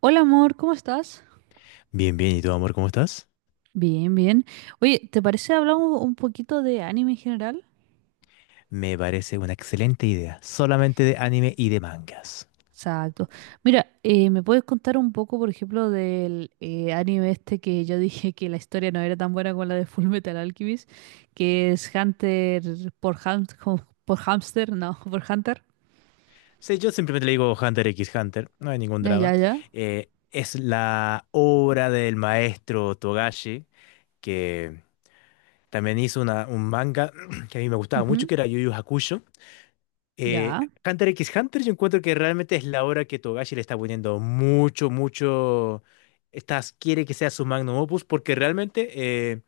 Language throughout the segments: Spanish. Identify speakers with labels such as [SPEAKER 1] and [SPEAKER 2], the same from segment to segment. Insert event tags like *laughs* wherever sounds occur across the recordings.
[SPEAKER 1] Hola amor, ¿cómo estás?
[SPEAKER 2] Bien, bien, ¿y tú, amor, cómo estás?
[SPEAKER 1] Bien, bien. Oye, ¿te parece hablamos un poquito de anime en general?
[SPEAKER 2] Me parece una excelente idea, solamente de anime y de mangas.
[SPEAKER 1] Exacto. Mira, ¿me puedes contar un poco, por ejemplo, del anime este que yo *laughs* dije que la historia no era tan buena como la de Fullmetal Alchemist, que es Hunter por por Hamster, no, *laughs* por Hunter?
[SPEAKER 2] Sí, yo simplemente le digo Hunter x Hunter, no hay ningún
[SPEAKER 1] Ya,
[SPEAKER 2] drama.
[SPEAKER 1] ya, ya.
[SPEAKER 2] Es la obra del maestro Togashi, que también hizo un manga *clears throat* que a mí me gustaba mucho,
[SPEAKER 1] Ujú,
[SPEAKER 2] que era Yu Yu Hakusho. Eh,
[SPEAKER 1] ya.
[SPEAKER 2] Hunter x Hunter yo encuentro que realmente es la obra que Togashi le está poniendo mucho, mucho. Quiere que sea su magnum opus, porque realmente. eh,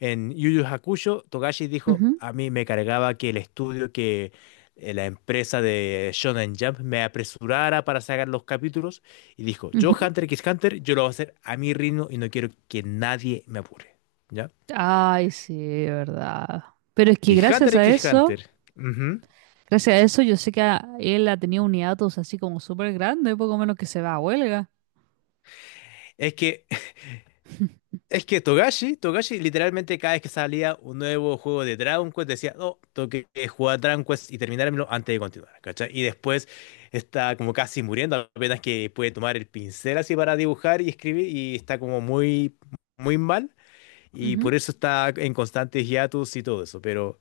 [SPEAKER 2] En Yu Yu Hakusho, Togashi dijo,
[SPEAKER 1] Ujú,
[SPEAKER 2] a mí me cargaba que el estudio, que la empresa de Shonen Jump me apresurara para sacar los capítulos y dijo, yo
[SPEAKER 1] ujú.
[SPEAKER 2] Hunter x Hunter, yo lo voy a hacer a mi ritmo y no quiero que nadie me apure. ¿Ya?
[SPEAKER 1] Ay, sí, verdad. Pero es que
[SPEAKER 2] Y Hunter
[SPEAKER 1] gracias a
[SPEAKER 2] x
[SPEAKER 1] eso.
[SPEAKER 2] Hunter, ujú,
[SPEAKER 1] Gracias a eso yo sé que él ha tenido un hiatus así como súper grande, poco menos que se va a huelga.
[SPEAKER 2] es que
[SPEAKER 1] *laughs*
[SPEAKER 2] Es que Togashi, Togashi literalmente cada vez que salía un nuevo juego de Dragon Quest decía, no, tengo que jugar Dragon Quest y terminármelo antes de continuar, ¿cachai? Y después está como casi muriendo, apenas que puede tomar el pincel así para dibujar y escribir y está como muy, muy mal y
[SPEAKER 1] Ujú,
[SPEAKER 2] por eso está en constantes hiatus y todo eso. Pero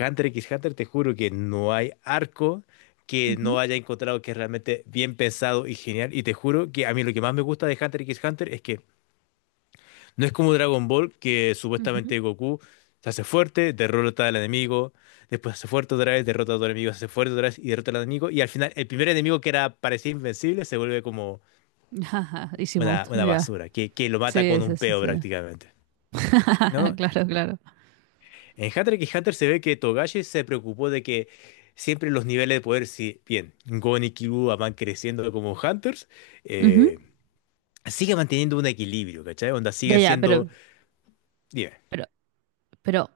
[SPEAKER 2] Hunter x Hunter, te juro que no hay arco que no
[SPEAKER 1] ujú,
[SPEAKER 2] haya encontrado que es realmente bien pensado y genial. Y te juro que a mí lo que más me gusta de Hunter x Hunter es que no es como Dragon Ball, que
[SPEAKER 1] ujú.
[SPEAKER 2] supuestamente Goku se hace fuerte, derrota al enemigo, después se hace fuerte otra vez, derrota a otro enemigo, se hace fuerte otra vez y derrota al enemigo. Y al final, el primer enemigo que era parecía invencible se vuelve como
[SPEAKER 1] *laughs* Ajá, Easy
[SPEAKER 2] una,
[SPEAKER 1] mode,
[SPEAKER 2] una
[SPEAKER 1] ya.
[SPEAKER 2] basura, que lo mata
[SPEAKER 1] Sí,
[SPEAKER 2] con
[SPEAKER 1] sí,
[SPEAKER 2] un
[SPEAKER 1] sí,
[SPEAKER 2] peo
[SPEAKER 1] sí.
[SPEAKER 2] prácticamente. No,
[SPEAKER 1] *laughs*
[SPEAKER 2] no.
[SPEAKER 1] Claro, claro.
[SPEAKER 2] En Hunter x Hunter se ve que Togashi se preocupó de que siempre los niveles de poder, si bien Gon y Killua van creciendo como Hunters,
[SPEAKER 1] Ujú.
[SPEAKER 2] eh, sigue manteniendo un equilibrio, ¿cachai? Onda
[SPEAKER 1] Ya,
[SPEAKER 2] siguen
[SPEAKER 1] ya,
[SPEAKER 2] siendo. Dime.
[SPEAKER 1] pero, Pero,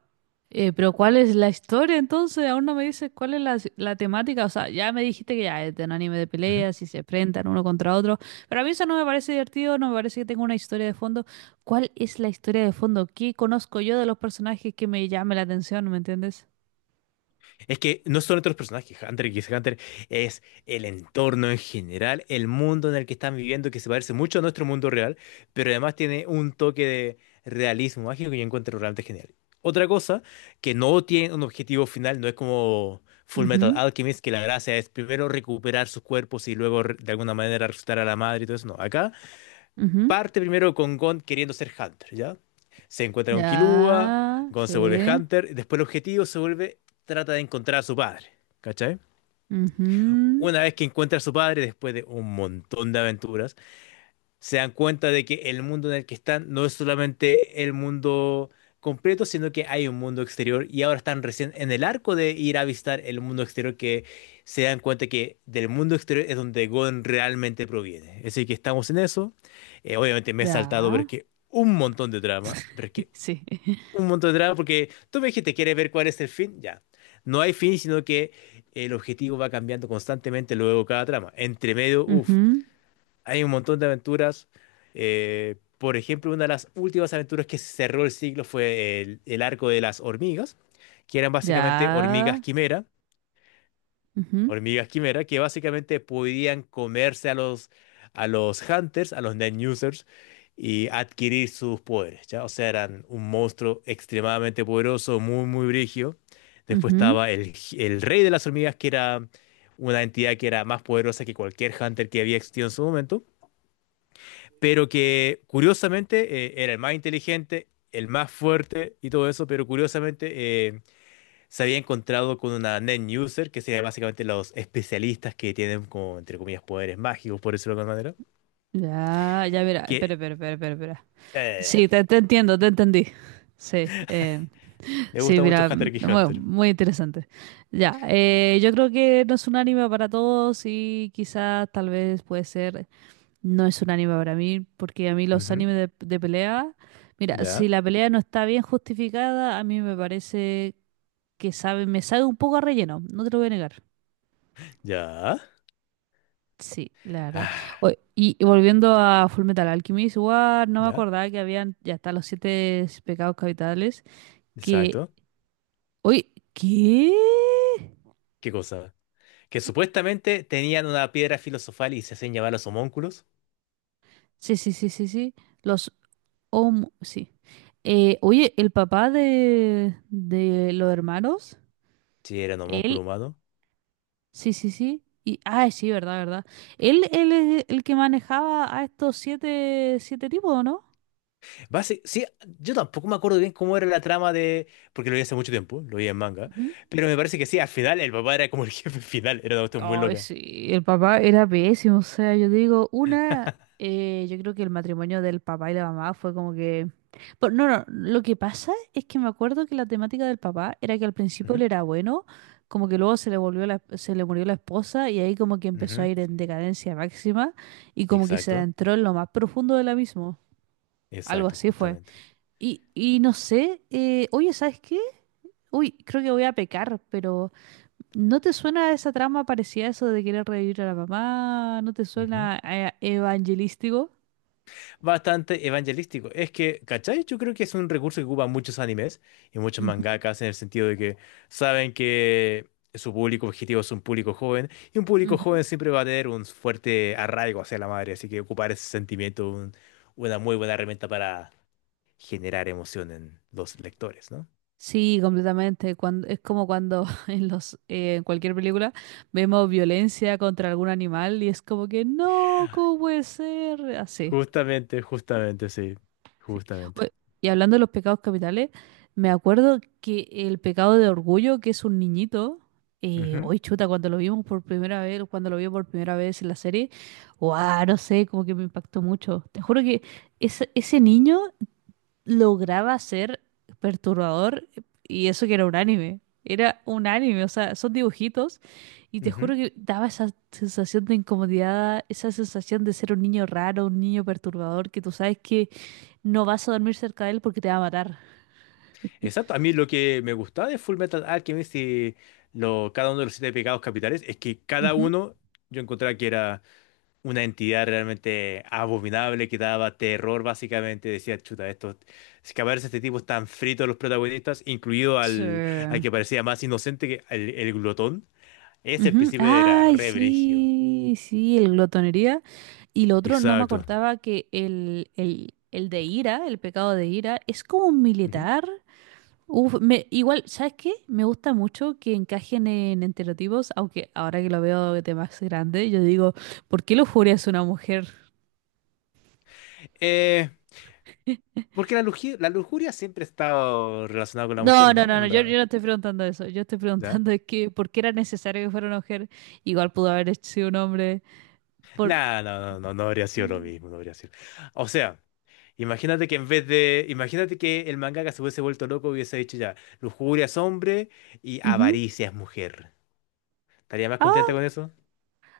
[SPEAKER 1] pero ¿cuál es la historia entonces? Aún no me dices cuál es la temática. O sea, ya me dijiste que ya es de un anime de peleas y se enfrentan uno contra otro. Pero a mí eso no me parece divertido, no me parece que tenga una historia de fondo. ¿Cuál es la historia de fondo? ¿Qué conozco yo de los personajes que me llame la atención? ¿Me entiendes?
[SPEAKER 2] Es que no solamente los personajes, Hunter x Hunter es el entorno en general, el mundo en el que están viviendo, que se parece mucho a nuestro mundo real, pero además tiene un toque de realismo mágico que yo encuentro realmente genial. Otra cosa que no tiene un objetivo final, no es como Full Metal
[SPEAKER 1] Ujú,
[SPEAKER 2] Alchemist, que la gracia es primero recuperar sus cuerpos y luego de alguna manera resucitar a la madre y todo eso. No, acá
[SPEAKER 1] ujú.
[SPEAKER 2] parte primero con Gon queriendo ser Hunter, ¿ya? Se encuentra con Killua,
[SPEAKER 1] Ya,
[SPEAKER 2] Gon se vuelve
[SPEAKER 1] sí.
[SPEAKER 2] Hunter, después el objetivo se vuelve, trata de encontrar a su padre, ¿cachai?
[SPEAKER 1] Ujú,
[SPEAKER 2] Una vez que encuentra a su padre, después de un montón de aventuras, se dan cuenta de que el mundo en el que están no es solamente el mundo completo, sino que hay un mundo exterior y ahora están recién en el arco de ir a visitar el mundo exterior que se dan cuenta que del mundo exterior es donde Gon realmente proviene. Así que estamos en eso. Obviamente me he saltado, pero
[SPEAKER 1] ya.
[SPEAKER 2] es que un montón de drama,
[SPEAKER 1] *laughs* Sí.
[SPEAKER 2] porque tú me dijiste, ¿quieres ver cuál es el fin? Ya. No hay fin, sino que el objetivo va cambiando constantemente luego cada trama. Entre medio, uff.
[SPEAKER 1] Ujú,
[SPEAKER 2] Hay un montón de aventuras. Por ejemplo, una de las últimas aventuras que cerró el siglo fue el arco de las hormigas, que eran básicamente
[SPEAKER 1] ya. Ujú,
[SPEAKER 2] hormigas quimera, que básicamente podían comerse a los hunters, a los net users, y adquirir sus poderes, ¿ya? O sea, eran un monstruo extremadamente poderoso, muy, muy brigio. Después
[SPEAKER 1] ujú.
[SPEAKER 2] estaba el rey de las hormigas, que era una entidad que era más poderosa que cualquier hunter que había existido en su momento, pero que curiosamente era el más inteligente, el más fuerte y todo eso, pero curiosamente se había encontrado con una net user, que sería básicamente los especialistas que tienen como, entre comillas, poderes mágicos, por decirlo de alguna manera,
[SPEAKER 1] Ya, ya verá. Espera,
[SPEAKER 2] que
[SPEAKER 1] espera, espera, espera, espera.
[SPEAKER 2] eh,
[SPEAKER 1] Sí, te entiendo, te entendí. Sí,
[SPEAKER 2] me
[SPEAKER 1] sí,
[SPEAKER 2] gusta mucho
[SPEAKER 1] mira,
[SPEAKER 2] Hunter x
[SPEAKER 1] bueno,
[SPEAKER 2] Hunter.
[SPEAKER 1] muy interesante. Ya, yo creo que no es un anime para todos y quizás tal vez puede ser, no es un anime para mí, porque a mí los
[SPEAKER 2] Ujú,
[SPEAKER 1] animes de pelea, mira, si
[SPEAKER 2] ya,
[SPEAKER 1] la pelea no está bien justificada, a mí me parece que sabe, me sabe un poco a relleno, no te lo voy a negar.
[SPEAKER 2] ya,
[SPEAKER 1] Sí, la verdad. O-
[SPEAKER 2] ah,
[SPEAKER 1] y y volviendo a Fullmetal Alchemist, igual no me
[SPEAKER 2] ya,
[SPEAKER 1] acordaba que habían ya está los siete pecados capitales. Que.
[SPEAKER 2] exacto.
[SPEAKER 1] Uy, ¿qué?
[SPEAKER 2] ¿Qué cosa? Que supuestamente tenían una piedra filosofal y se hacían llamar los homúnculos.
[SPEAKER 1] Sí, sí, sí, sí, sí. Los Om. Sí. Oye, el papá de los hermanos,
[SPEAKER 2] Sí, eran
[SPEAKER 1] él.
[SPEAKER 2] homúnculos humanos.
[SPEAKER 1] Sí, sí, sí. Y, ah, sí, verdad, verdad. Él es el que manejaba a estos siete, siete tipos, ¿no?
[SPEAKER 2] Sí, yo tampoco me acuerdo bien cómo era la trama de. Porque lo vi hace mucho tiempo, lo vi en manga. Pero me parece que sí, al final el papá era como el *laughs* jefe final, era una cuestión muy
[SPEAKER 1] Ay,
[SPEAKER 2] loca.
[SPEAKER 1] sí, el papá era pésimo, o sea, yo digo, una, yo creo que el matrimonio del papá y la mamá fue como que. Pero no, no, lo que pasa es que me acuerdo que la temática del papá era que al principio
[SPEAKER 2] Ujú,
[SPEAKER 1] él era bueno, como que luego se le volvió la, se le murió la esposa y ahí como que empezó a
[SPEAKER 2] ujú.
[SPEAKER 1] ir en decadencia máxima y como que se
[SPEAKER 2] Exacto,
[SPEAKER 1] adentró en lo más profundo de la abismo, algo
[SPEAKER 2] exacto,
[SPEAKER 1] así fue.
[SPEAKER 2] justamente.
[SPEAKER 1] Y no sé, oye, ¿sabes qué? Uy, creo que voy a pecar, pero. ¿No te suena esa trama parecida a eso de querer revivir a la mamá? ¿No te
[SPEAKER 2] Ujú.
[SPEAKER 1] suena evangelístico?
[SPEAKER 2] Bastante evangelístico. Es que, ¿cachai? Yo creo que es un recurso que ocupan muchos animes y muchos
[SPEAKER 1] Ujú,
[SPEAKER 2] mangakas en el sentido de que saben que su público objetivo es un público joven y un público
[SPEAKER 1] ujú.
[SPEAKER 2] joven siempre va a tener un fuerte arraigo hacia la madre, así que ocupar ese sentimiento, una muy buena herramienta para generar emoción en los lectores, no.
[SPEAKER 1] Sí, completamente. Cuando, es como cuando *laughs* en cualquier película vemos violencia contra algún animal y es como que no, ¿cómo puede ser? Así.
[SPEAKER 2] Justamente, justamente, sí.
[SPEAKER 1] Sí.
[SPEAKER 2] Justamente.
[SPEAKER 1] Oye, y hablando de los pecados capitales, me acuerdo que el pecado de orgullo, que es un niñito,
[SPEAKER 2] Ujú,
[SPEAKER 1] hoy chuta, cuando lo vi por primera vez en la serie, wow, no sé, como que me impactó mucho. Te juro que ese niño lograba ser perturbador y eso que era un anime. Era un anime, o sea, son dibujitos y te juro
[SPEAKER 2] ujú.
[SPEAKER 1] que daba esa sensación de incomodidad, esa sensación de ser un niño raro, un niño perturbador, que tú sabes que no vas a dormir cerca de él porque te va a matar.
[SPEAKER 2] Exacto. A mí lo que me gustaba de Full Metal Alchemist y cada uno de los siete pecados capitales es que cada
[SPEAKER 1] Ujú.
[SPEAKER 2] uno yo encontraba que era una entidad realmente abominable que daba terror, básicamente. Decía, chuta, estos, si que aparece este tipo están fritos los protagonistas, incluido
[SPEAKER 1] Sí.
[SPEAKER 2] al que parecía más inocente que el glotón. Ese al
[SPEAKER 1] Ujú.
[SPEAKER 2] principio era
[SPEAKER 1] Ay,
[SPEAKER 2] re brígido.
[SPEAKER 1] sí, sí, el glotonería. Y lo otro, no me
[SPEAKER 2] Exacto.
[SPEAKER 1] acordaba que el, el de ira, el pecado de ira, es como un militar. Uf, igual, ¿sabes qué? Me gusta mucho que encajen en estereotipos, aunque ahora que lo veo de más grande, yo digo, ¿por qué lujuria es una mujer?
[SPEAKER 2] Eh, Porque la lujuria siempre ha estado relacionada con la mujer,
[SPEAKER 1] No,
[SPEAKER 2] ¿no?
[SPEAKER 1] no, no, no, yo
[SPEAKER 2] Onda,
[SPEAKER 1] no estoy preguntando eso. Yo estoy
[SPEAKER 2] ¿ya?
[SPEAKER 1] preguntando es que, ¿por qué era necesario que fuera una mujer? Igual pudo haber sido un hombre. Por.
[SPEAKER 2] Nah, no, no, no, no habría sido lo mismo, no habría sido. O sea, imagínate que en vez de, imagínate que el mangaka se hubiese vuelto loco y hubiese dicho ya, lujuria es hombre y
[SPEAKER 1] Ujú.
[SPEAKER 2] avaricia es mujer. ¿Estaría más contenta
[SPEAKER 1] Ah,
[SPEAKER 2] con eso?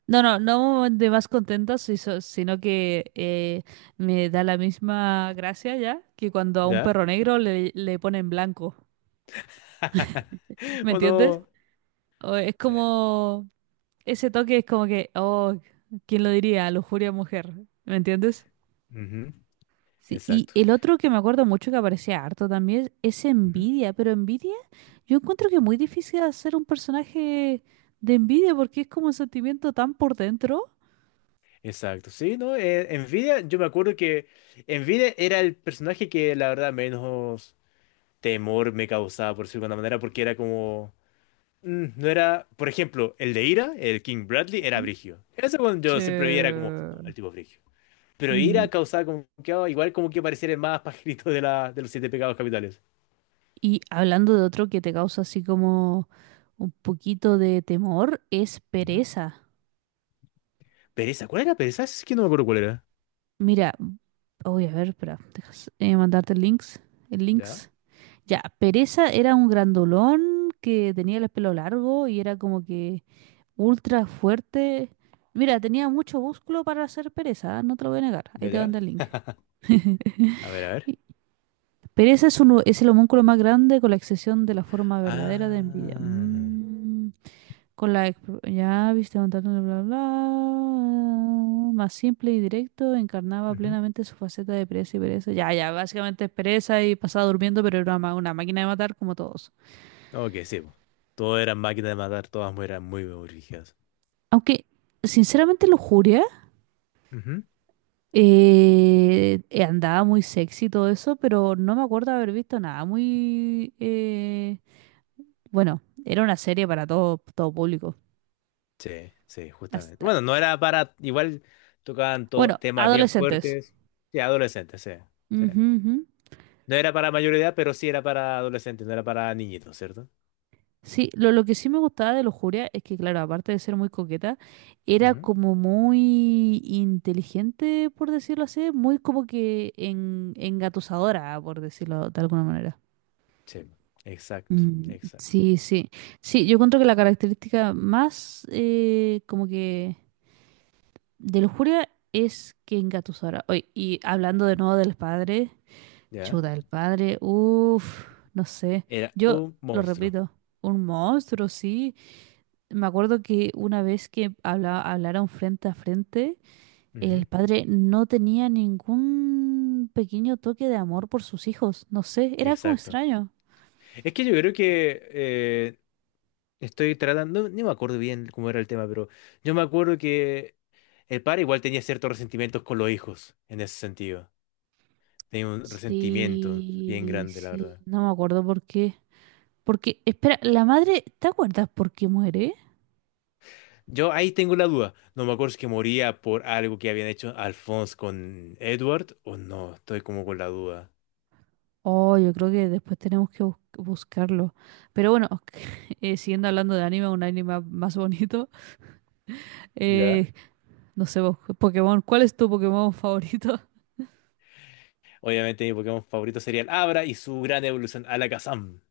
[SPEAKER 1] no, no, no de más contenta, si sino que me da la misma gracia ya que cuando a un
[SPEAKER 2] ¿Ya?
[SPEAKER 1] perro negro le ponen blanco.
[SPEAKER 2] *laughs*
[SPEAKER 1] ¿Me
[SPEAKER 2] ¿O
[SPEAKER 1] entiendes?
[SPEAKER 2] no?
[SPEAKER 1] O es
[SPEAKER 2] Sí.
[SPEAKER 1] como, ese toque es como que, oh, ¿quién lo diría? Lujuria mujer. ¿Me entiendes?
[SPEAKER 2] Ujú,
[SPEAKER 1] Sí, y
[SPEAKER 2] exacto.
[SPEAKER 1] el otro que me acuerdo mucho que aparecía harto también es
[SPEAKER 2] Ujú,
[SPEAKER 1] Envidia, pero Envidia yo encuentro que es muy difícil hacer un personaje de Envidia porque es como un sentimiento tan por dentro.
[SPEAKER 2] exacto. Sí, ¿no? Nvidia, yo me acuerdo que Nvidia era el personaje que la verdad menos temor me causaba, por decirlo manera, porque era como. No era, por ejemplo, el de Ira, el King Bradley, era brigio. Eso cuando
[SPEAKER 1] Sí.
[SPEAKER 2] yo siempre vi era como, no, el tipo es brigio. Pero Ira
[SPEAKER 1] Mm.
[SPEAKER 2] causaba como que, oh, igual como que pareciera el más pajarito de los siete pecados capitales.
[SPEAKER 1] Y hablando de otro que te causa así como un poquito de temor, es
[SPEAKER 2] Ujú.
[SPEAKER 1] pereza.
[SPEAKER 2] Pereza, ¿cuál era pereza? Es que no me acuerdo cuál era.
[SPEAKER 1] Mira, voy a ver, espera, dejas mandarte el links, el
[SPEAKER 2] Ya,
[SPEAKER 1] links. Ya, pereza era un grandolón que tenía el pelo largo y era como que ultra fuerte. Mira, tenía mucho músculo para hacer pereza, ¿eh? No te lo voy a negar. Ahí
[SPEAKER 2] ya,
[SPEAKER 1] te
[SPEAKER 2] ya.
[SPEAKER 1] mando el link. *laughs*
[SPEAKER 2] A ver, a ver.
[SPEAKER 1] Y Pereza es el homúnculo más grande con la excepción de la forma verdadera de envidia.
[SPEAKER 2] Ah.
[SPEAKER 1] Mm. Ya viste contando bla bla bla, más simple y directo, encarnaba
[SPEAKER 2] Ujú.
[SPEAKER 1] plenamente su faceta de pereza y pereza. Ya, ya, básicamente es pereza y pasaba durmiendo, pero era una máquina de matar como todos.
[SPEAKER 2] Ok, sí. Po. Todo era máquina de matar, todas eran muy, muy rígidas.
[SPEAKER 1] Aunque, sinceramente, Lujuria andaba muy sexy y todo eso, pero no me acuerdo haber visto nada muy bueno, era una serie para todo, todo público.
[SPEAKER 2] Sí, sí, justamente.
[SPEAKER 1] Hasta-
[SPEAKER 2] Bueno, no era para, igual tocaban
[SPEAKER 1] bueno,
[SPEAKER 2] temas bien
[SPEAKER 1] adolescentes.
[SPEAKER 2] fuertes. Sí, adolescentes, sí, sí.
[SPEAKER 1] Ujú, ujú.
[SPEAKER 2] No era para mayor edad, pero sí era para adolescentes, no era para niñitos, ¿cierto?
[SPEAKER 1] Sí, lo que sí me gustaba de Lujuria es que, claro, aparte de ser muy coqueta, era
[SPEAKER 2] Ujú.
[SPEAKER 1] como muy inteligente, por decirlo así, muy como que engatusadora, por decirlo de alguna manera.
[SPEAKER 2] Sí, exacto,
[SPEAKER 1] Mm,
[SPEAKER 2] exacto.
[SPEAKER 1] sí, sí. Sí, yo encuentro que la característica más como que de Lujuria es que engatusadora. Oye, y hablando de nuevo del padre,
[SPEAKER 2] ¿Ya?
[SPEAKER 1] chuta, el padre, uff, no sé.
[SPEAKER 2] Era
[SPEAKER 1] Yo
[SPEAKER 2] un
[SPEAKER 1] lo
[SPEAKER 2] monstruo.
[SPEAKER 1] repito, un monstruo, sí. Me acuerdo que una vez que hablaron frente a frente,
[SPEAKER 2] Ujú,
[SPEAKER 1] el padre no tenía ningún pequeño toque de amor por sus hijos. No sé, era como
[SPEAKER 2] exacto.
[SPEAKER 1] extraño.
[SPEAKER 2] Es que yo creo que estoy tratando, no, me acuerdo bien cómo era el tema, pero yo me acuerdo que el padre igual tenía ciertos resentimientos con los hijos, en ese sentido. Tenía un resentimiento bien
[SPEAKER 1] Sí,
[SPEAKER 2] grande, la
[SPEAKER 1] sí,
[SPEAKER 2] verdad.
[SPEAKER 1] no me acuerdo por qué. Porque, espera, la madre, ¿te acuerdas por qué muere?
[SPEAKER 2] Yo ahí tengo la duda. No me acuerdo si es que moría por algo que habían hecho Alphonse con Edward o no. Estoy como con la duda.
[SPEAKER 1] Oh, yo creo que después tenemos que buscarlo. Pero bueno, *laughs* siguiendo hablando de anime, un anime más bonito.
[SPEAKER 2] ¿Ya?
[SPEAKER 1] eh, no sé, vos, Pokémon, ¿cuál es tu Pokémon favorito?
[SPEAKER 2] Obviamente mi Pokémon favorito sería el Abra y su gran evolución Alakazam.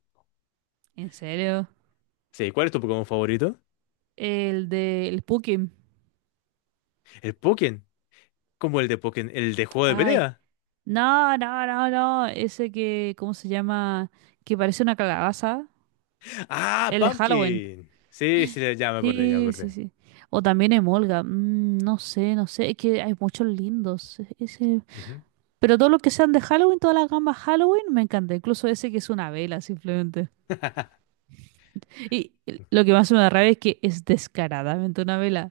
[SPEAKER 1] *laughs* ¿En serio?
[SPEAKER 2] Sí, ¿cuál es tu Pokémon favorito?
[SPEAKER 1] El de el Pukim.
[SPEAKER 2] El Pokken. ¿Cómo el de Pokken? ¿El de juego de
[SPEAKER 1] Ay,
[SPEAKER 2] pelea?
[SPEAKER 1] no, no, no, no. Ese que, ¿cómo se llama? Que parece una calabaza.
[SPEAKER 2] ¡Ah,
[SPEAKER 1] El de Halloween.
[SPEAKER 2] Pumpkin! Sí, sí, ya me acordé, ya me
[SPEAKER 1] Sí, sí,
[SPEAKER 2] acordé.
[SPEAKER 1] sí. O también Emolga. No sé, no sé. Es que hay muchos lindos. Ese.
[SPEAKER 2] Ujú.
[SPEAKER 1] Pero todos los que sean de Halloween, todas las gamas Halloween, me encanta. Incluso ese que es una vela, simplemente.
[SPEAKER 2] *laughs*
[SPEAKER 1] Y lo que más me da rabia es que es descaradamente una vela.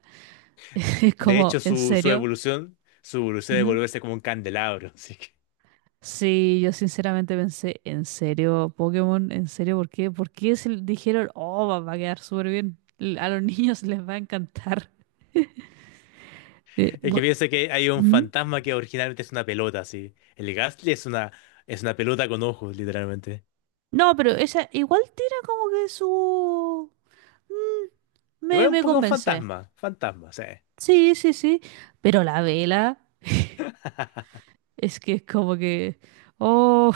[SPEAKER 1] *laughs* Es
[SPEAKER 2] De
[SPEAKER 1] como,
[SPEAKER 2] hecho,
[SPEAKER 1] ¿en
[SPEAKER 2] su
[SPEAKER 1] serio?
[SPEAKER 2] evolución, su evolución de
[SPEAKER 1] Ujú.
[SPEAKER 2] volverse como un candelabro. *laughs* Sí.
[SPEAKER 1] Sí, yo sinceramente pensé, ¿en serio, Pokémon? ¿En serio? ¿Por qué? ¿Por qué se le dijeron, oh, va a quedar súper bien? A los *laughs* niños les va a encantar. Eh,
[SPEAKER 2] Es
[SPEAKER 1] bu-
[SPEAKER 2] que piensa que hay un
[SPEAKER 1] ¿Mm?
[SPEAKER 2] fantasma que originalmente es una pelota, sí. El Gastly es es una pelota con ojos, literalmente.
[SPEAKER 1] No, pero esa igual tira como que su. Mm,
[SPEAKER 2] Igual
[SPEAKER 1] me,
[SPEAKER 2] es un
[SPEAKER 1] me
[SPEAKER 2] Pokémon
[SPEAKER 1] convencé.
[SPEAKER 2] fantasma, fantasma, sí.
[SPEAKER 1] Sí, sí, sí. Pero la vela
[SPEAKER 2] *laughs*
[SPEAKER 1] es que es como que. Oh,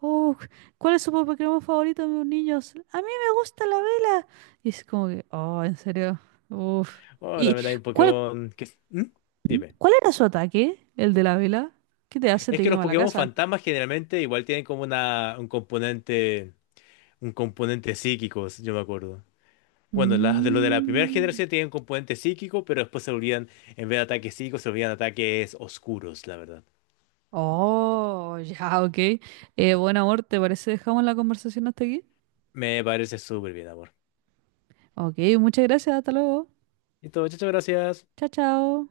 [SPEAKER 1] oh, ¿cuál es su Pokémon favorito de los niños? A mí me gusta la vela. Y es como que, oh, en serio. Uf.
[SPEAKER 2] Bueno,
[SPEAKER 1] ¿Y
[SPEAKER 2] también hay un
[SPEAKER 1] cuál?
[SPEAKER 2] Pokémon que. ¿Mm? Dime.
[SPEAKER 1] ¿Cuál era su ataque? ¿El de la vela? ¿Qué te hace?
[SPEAKER 2] Es
[SPEAKER 1] Te
[SPEAKER 2] que los
[SPEAKER 1] quema la
[SPEAKER 2] Pokémon
[SPEAKER 1] casa.
[SPEAKER 2] fantasmas generalmente igual tienen como un componente psíquico, si yo me acuerdo. Bueno, las de la primera
[SPEAKER 1] Mm.
[SPEAKER 2] generación tienen componente psíquico, pero después se olvidan, en vez de ataques psíquicos, se olvidan ataques oscuros, la verdad.
[SPEAKER 1] Oh, *laughs* ya, ok. Buen amor, ¿te parece? Dejamos la conversación hasta aquí.
[SPEAKER 2] Me parece súper bien, amor.
[SPEAKER 1] Ok, muchas gracias. Hasta luego.
[SPEAKER 2] Y todo, muchas gracias.
[SPEAKER 1] Chao, chao.